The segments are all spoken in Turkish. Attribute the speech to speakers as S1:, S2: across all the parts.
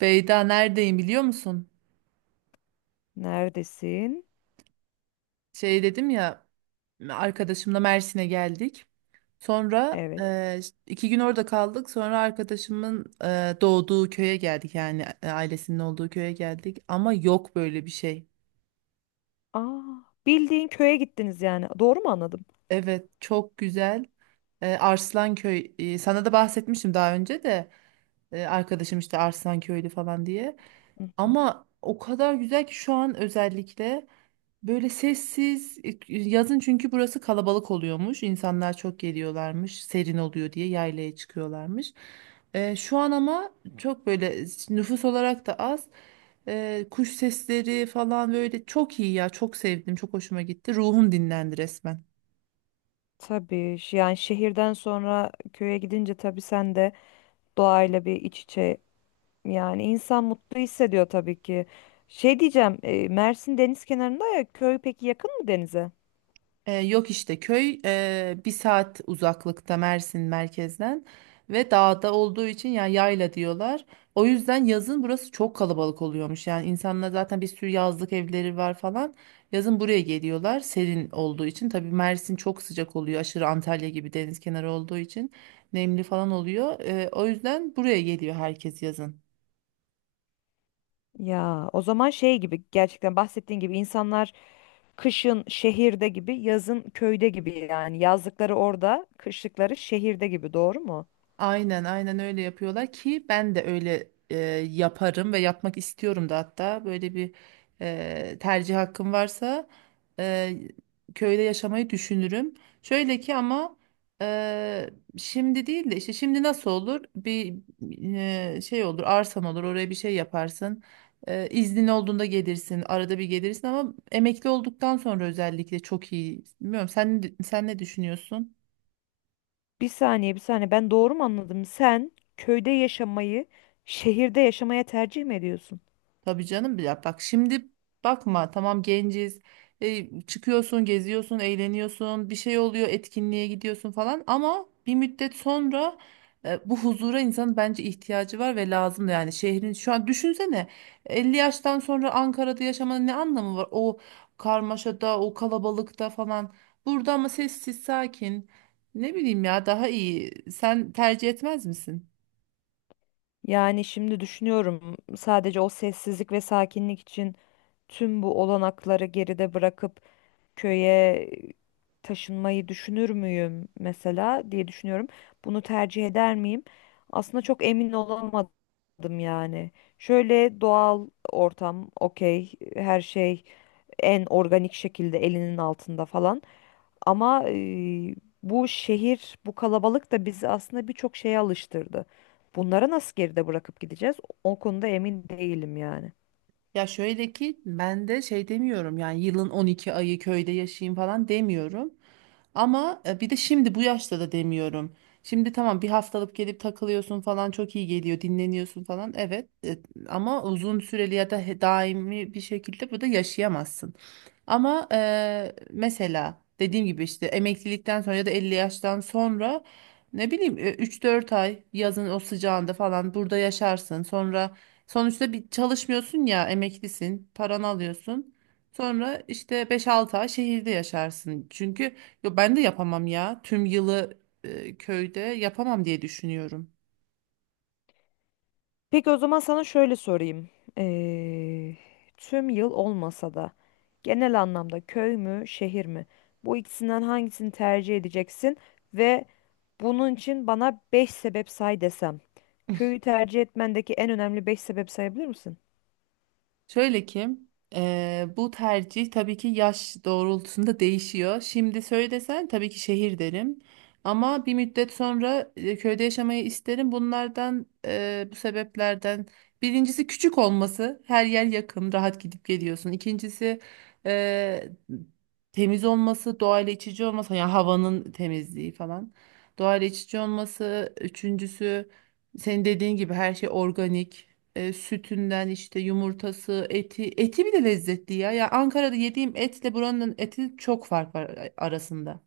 S1: Beyda neredeyim biliyor musun?
S2: Neredesin?
S1: Şey dedim ya, arkadaşımla Mersin'e geldik. Sonra
S2: Evet.
S1: iki gün orada kaldık. Sonra arkadaşımın doğduğu köye geldik, yani ailesinin olduğu köye geldik. Ama yok böyle bir şey.
S2: Aa, bildiğin köye gittiniz yani. Doğru mu anladım?
S1: Evet, çok güzel. Arslanköy, sana da bahsetmiştim daha önce de, arkadaşım işte Arslanköylü falan diye.
S2: Hı hı.
S1: Ama o kadar güzel ki şu an, özellikle. Böyle sessiz, yazın çünkü burası kalabalık oluyormuş. İnsanlar çok geliyorlarmış. Serin oluyor diye yaylaya çıkıyorlarmış. Şu an ama çok böyle, nüfus olarak da az. Kuş sesleri falan böyle çok iyi ya. Çok sevdim. Çok hoşuma gitti. Ruhum dinlendi resmen.
S2: Tabii yani şehirden sonra köye gidince tabii sen de doğayla bir iç içe yani insan mutlu hissediyor tabii ki. Şey diyeceğim, Mersin deniz kenarında ya köy peki yakın mı denize?
S1: Yok işte, köy bir saat uzaklıkta Mersin merkezden ve dağda olduğu için ya, yayla diyorlar. O yüzden yazın burası çok kalabalık oluyormuş. Yani insanlar zaten bir sürü yazlık evleri var falan. Yazın buraya geliyorlar serin olduğu için. Tabii Mersin çok sıcak oluyor aşırı, Antalya gibi deniz kenarı olduğu için nemli falan oluyor. O yüzden buraya geliyor herkes yazın.
S2: Ya o zaman şey gibi gerçekten bahsettiğin gibi insanlar kışın şehirde gibi, yazın köyde gibi yani yazlıkları orada, kışlıkları şehirde gibi doğru mu?
S1: Aynen aynen öyle yapıyorlar ki, ben de öyle yaparım ve yapmak istiyorum da. Hatta böyle bir tercih hakkım varsa, e, köyde yaşamayı düşünürüm. Şöyle ki ama, e, şimdi değil de, işte şimdi nasıl olur? Bir şey olur, arsan olur, oraya bir şey yaparsın. İznin olduğunda gelirsin, arada bir gelirsin, ama emekli olduktan sonra özellikle çok iyi. Bilmiyorum, sen ne düşünüyorsun?
S2: Bir saniye, bir saniye. Ben doğru mu anladım? Sen köyde yaşamayı şehirde yaşamaya tercih mi ediyorsun?
S1: Tabii canım, ya bak şimdi, bakma tamam, genciz. Çıkıyorsun, geziyorsun, eğleniyorsun, bir şey oluyor, etkinliğe gidiyorsun falan, ama bir müddet sonra bu huzura insanın bence ihtiyacı var ve lazım da. Yani şehrin, şu an düşünsene, 50 yaştan sonra Ankara'da yaşamanın ne anlamı var, o karmaşada, o kalabalıkta falan? Burada ama sessiz sakin, ne bileyim ya, daha iyi. Sen tercih etmez misin?
S2: Yani şimdi düşünüyorum sadece o sessizlik ve sakinlik için tüm bu olanakları geride bırakıp köye taşınmayı düşünür müyüm mesela diye düşünüyorum. Bunu tercih eder miyim? Aslında çok emin olamadım yani. Şöyle doğal ortam, okey, her şey en organik şekilde elinin altında falan. Ama bu şehir, bu kalabalık da bizi aslında birçok şeye alıştırdı. Bunları nasıl geride bırakıp gideceğiz? O konuda emin değilim yani.
S1: Ya şöyle ki, ben de şey demiyorum, yani yılın 12 ayı köyde yaşayayım falan demiyorum. Ama bir de şimdi bu yaşta da demiyorum. Şimdi tamam, bir haftalık gelip takılıyorsun falan, çok iyi geliyor, dinleniyorsun falan. Evet, ama uzun süreli ya da daimi bir şekilde burada yaşayamazsın. Ama mesela dediğim gibi işte, emeklilikten sonra ya da 50 yaştan sonra, ne bileyim, 3-4 ay yazın o sıcağında falan burada yaşarsın. Sonra, sonuçta bir çalışmıyorsun ya, emeklisin, paranı alıyorsun. Sonra işte beş altı ay şehirde yaşarsın. Çünkü, yo, ben de yapamam ya. Tüm yılı köyde yapamam diye düşünüyorum.
S2: Peki o zaman sana şöyle sorayım. Eee, Tüm yıl olmasa da genel anlamda köy mü, şehir mi? Bu ikisinden hangisini tercih edeceksin ve bunun için bana 5 sebep say desem. Köyü tercih etmendeki en önemli 5 sebep sayabilir misin?
S1: Şöyle ki, bu tercih tabii ki yaş doğrultusunda değişiyor. Şimdi söylesen tabii ki şehir derim. Ama bir müddet sonra köyde yaşamayı isterim. Bunlardan, bu sebeplerden birincisi, küçük olması. Her yer yakın, rahat gidip geliyorsun. İkincisi, eee, temiz olması, doğayla iç içe olması. Yani havanın temizliği falan. Doğayla iç içe olması. Üçüncüsü, senin dediğin gibi her şey organik. Sütünden işte, yumurtası, eti, eti bile lezzetli ya. Ya Ankara'da yediğim etle buranın eti çok fark var arasında.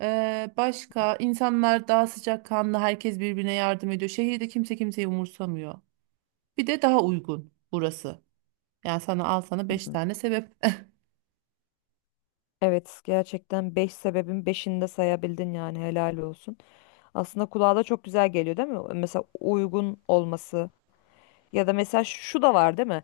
S1: Başka, insanlar daha sıcakkanlı, herkes birbirine yardım ediyor. Şehirde kimse kimseyi umursamıyor. Bir de daha uygun burası. Yani sana, al sana 5 tane sebep.
S2: Evet, gerçekten 5 sebebin 5'ini de sayabildin yani helal olsun. Aslında kulağa da çok güzel geliyor değil mi? Mesela uygun olması ya da mesela şu da var değil mi?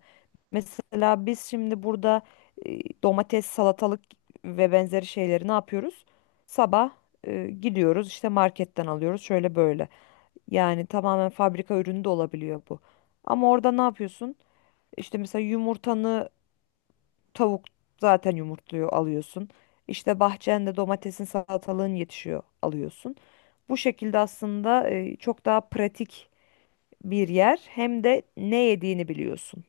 S2: Mesela biz şimdi burada domates, salatalık ve benzeri şeyleri ne yapıyoruz? Sabah gidiyoruz işte marketten alıyoruz şöyle böyle. Yani tamamen fabrika ürünü de olabiliyor bu. Ama orada ne yapıyorsun? İşte mesela yumurtanı, tavuk zaten yumurtluyor alıyorsun. İşte bahçende domatesin salatalığın yetişiyor alıyorsun. Bu şekilde aslında çok daha pratik bir yer, hem de ne yediğini biliyorsun.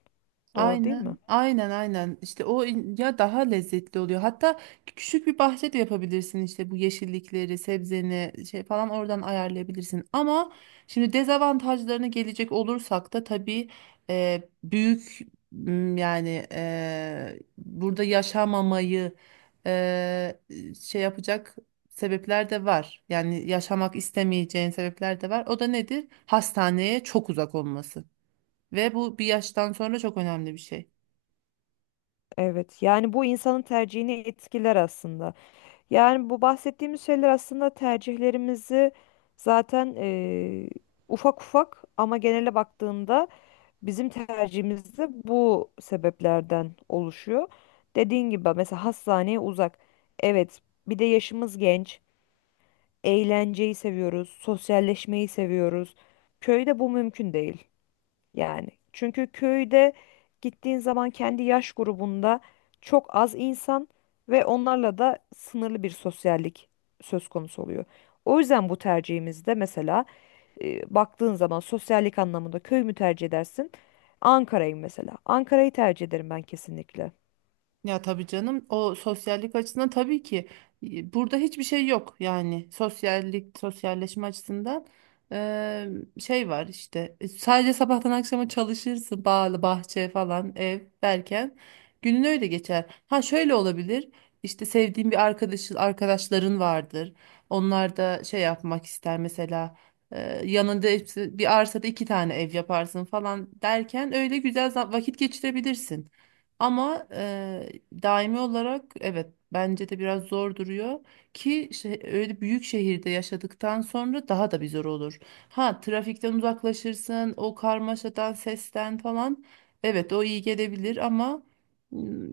S2: Doğru değil mi?
S1: Aynen, aynen, aynen. İşte o ya daha lezzetli oluyor. Hatta küçük bir bahçe de yapabilirsin, işte bu yeşillikleri, sebzeni şey falan oradan ayarlayabilirsin. Ama şimdi dezavantajlarına gelecek olursak da, tabii, büyük, yani burada yaşamamayı e, şey yapacak sebepler de var. Yani yaşamak istemeyeceğin sebepler de var. O da nedir? Hastaneye çok uzak olması. Ve bu bir yaştan sonra çok önemli bir şey.
S2: Evet, yani bu insanın tercihini etkiler aslında. Yani bu bahsettiğimiz şeyler aslında tercihlerimizi zaten ufak ufak, ama genele baktığında bizim tercihimiz de bu sebeplerden oluşuyor. Dediğin gibi mesela hastaneye uzak. Evet, bir de yaşımız genç. Eğlenceyi seviyoruz, sosyalleşmeyi seviyoruz. Köyde bu mümkün değil yani. Çünkü köyde gittiğin zaman kendi yaş grubunda çok az insan ve onlarla da sınırlı bir sosyallik söz konusu oluyor. O yüzden bu tercihimizde mesela baktığın zaman sosyallik anlamında köy mü tercih edersin? Ankara'yı mesela. Ankara'yı tercih ederim ben kesinlikle.
S1: Ya tabii canım, o sosyallik açısından tabii ki burada hiçbir şey yok, yani sosyallik, sosyalleşme açısından. e, Şey var işte, sadece sabahtan akşama çalışırsın, bağlı bahçe falan, ev derken günün öyle geçer. Ha, şöyle olabilir, işte sevdiğin bir arkadaşın, arkadaşların vardır, onlar da şey yapmak ister mesela, e, yanında hepsi, bir arsada iki tane ev yaparsın falan derken öyle güzel vakit geçirebilirsin. Ama daimi olarak evet, bence de biraz zor duruyor ki şey, öyle büyük şehirde yaşadıktan sonra daha da bir zor olur. Ha, trafikten uzaklaşırsın, o karmaşadan, sesten falan. Evet, o iyi gelebilir ama ım,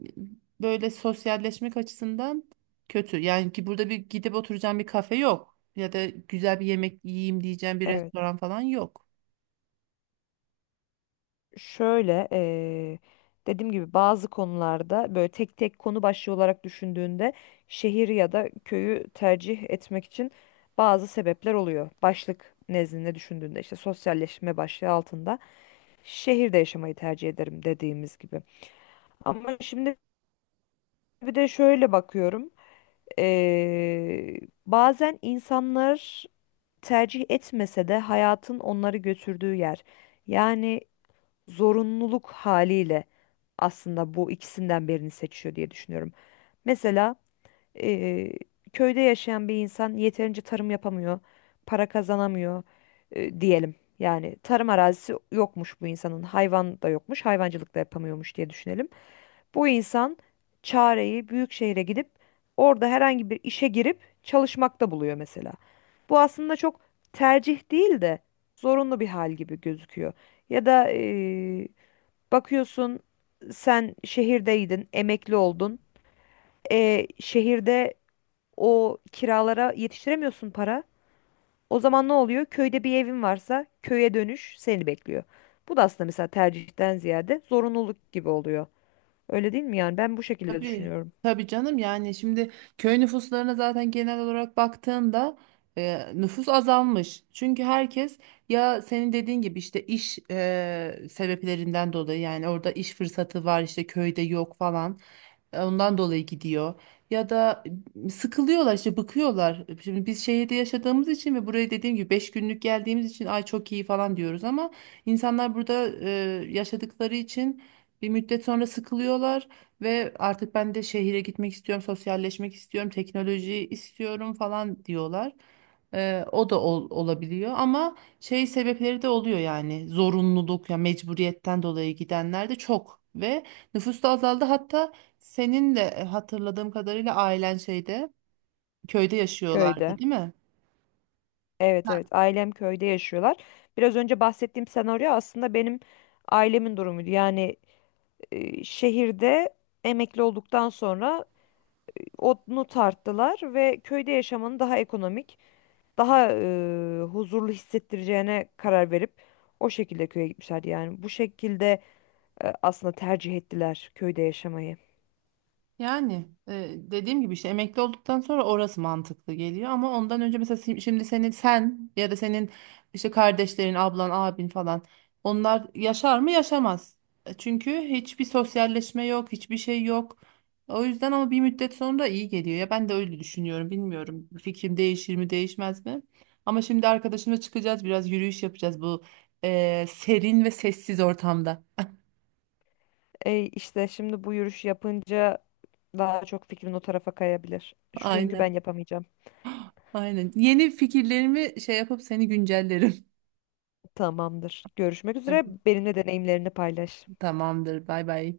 S1: böyle sosyalleşmek açısından kötü. Yani ki burada bir gidip oturacağım bir kafe yok, ya da güzel bir yemek yiyeyim diyeceğim bir
S2: Evet.
S1: restoran falan yok.
S2: Şöyle dediğim gibi bazı konularda böyle tek tek konu başlığı olarak düşündüğünde şehir ya da köyü tercih etmek için bazı sebepler oluyor. Başlık nezdinde düşündüğünde işte sosyalleşme başlığı altında şehirde yaşamayı tercih ederim dediğimiz gibi. Ama şimdi bir de şöyle bakıyorum. Ee, Bazen insanlar tercih etmese de hayatın onları götürdüğü yer. Yani zorunluluk haliyle aslında bu ikisinden birini seçiyor diye düşünüyorum. Mesela Eee, köyde yaşayan bir insan yeterince tarım yapamıyor, para kazanamıyor diyelim. Yani tarım arazisi yokmuş bu insanın, hayvan da yokmuş, hayvancılık da yapamıyormuş diye düşünelim. Bu insan çareyi büyük şehre gidip orada herhangi bir işe girip çalışmakta buluyor mesela. Bu aslında çok tercih değil de zorunlu bir hal gibi gözüküyor. Ya da bakıyorsun sen şehirdeydin, emekli oldun. Şehirde o kiralara yetiştiremiyorsun para. O zaman ne oluyor? Köyde bir evin varsa köye dönüş seni bekliyor. Bu da aslında mesela tercihten ziyade zorunluluk gibi oluyor. Öyle değil mi yani? Ben bu şekilde
S1: Tabii.
S2: düşünüyorum.
S1: Tabii canım, yani şimdi köy nüfuslarına zaten genel olarak baktığında, nüfus azalmış. Çünkü herkes, ya senin dediğin gibi işte iş sebeplerinden dolayı, yani orada iş fırsatı var, işte köyde yok falan. Ondan dolayı gidiyor. Ya da sıkılıyorlar işte, bıkıyorlar. Şimdi biz şehirde yaşadığımız için ve buraya dediğim gibi 5 günlük geldiğimiz için ay çok iyi falan diyoruz, ama insanlar burada yaşadıkları için bir müddet sonra sıkılıyorlar. Ve artık ben de şehire gitmek istiyorum, sosyalleşmek istiyorum, teknolojiyi istiyorum falan diyorlar. O da olabiliyor ama şey, sebepleri de oluyor, yani zorunluluk ya mecburiyetten dolayı gidenler de çok ve nüfus da azaldı. Hatta senin de hatırladığım kadarıyla ailen şeyde, köyde yaşıyorlardı,
S2: Köyde.
S1: değil mi?
S2: Evet, evet, ailem köyde yaşıyorlar. Biraz önce bahsettiğim senaryo aslında benim ailemin durumuydu. Yani şehirde emekli olduktan sonra onu tarttılar ve köyde yaşamanın daha ekonomik, daha huzurlu hissettireceğine karar verip o şekilde köye gitmişler. Yani bu şekilde aslında tercih ettiler köyde yaşamayı.
S1: Yani dediğim gibi işte emekli olduktan sonra orası mantıklı geliyor, ama ondan önce mesela, şimdi senin, sen ya da senin işte kardeşlerin, ablan, abin falan, onlar yaşar mı? Yaşamaz. Çünkü hiçbir sosyalleşme yok, hiçbir şey yok. O yüzden, ama bir müddet sonra iyi geliyor ya, ben de öyle düşünüyorum. Bilmiyorum, fikrim değişir mi, değişmez mi? Ama şimdi arkadaşımla çıkacağız, biraz yürüyüş yapacağız bu serin ve sessiz ortamda.
S2: İşte şimdi bu yürüyüş yapınca daha çok fikrin o tarafa kayabilir. Çünkü
S1: Aynen.
S2: ben yapamayacağım.
S1: Aynen. Yeni fikirlerimi şey yapıp seni güncellerim.
S2: Tamamdır. Görüşmek üzere.
S1: Hadi,
S2: Benimle deneyimlerini paylaş.
S1: tamamdır. Bay bay.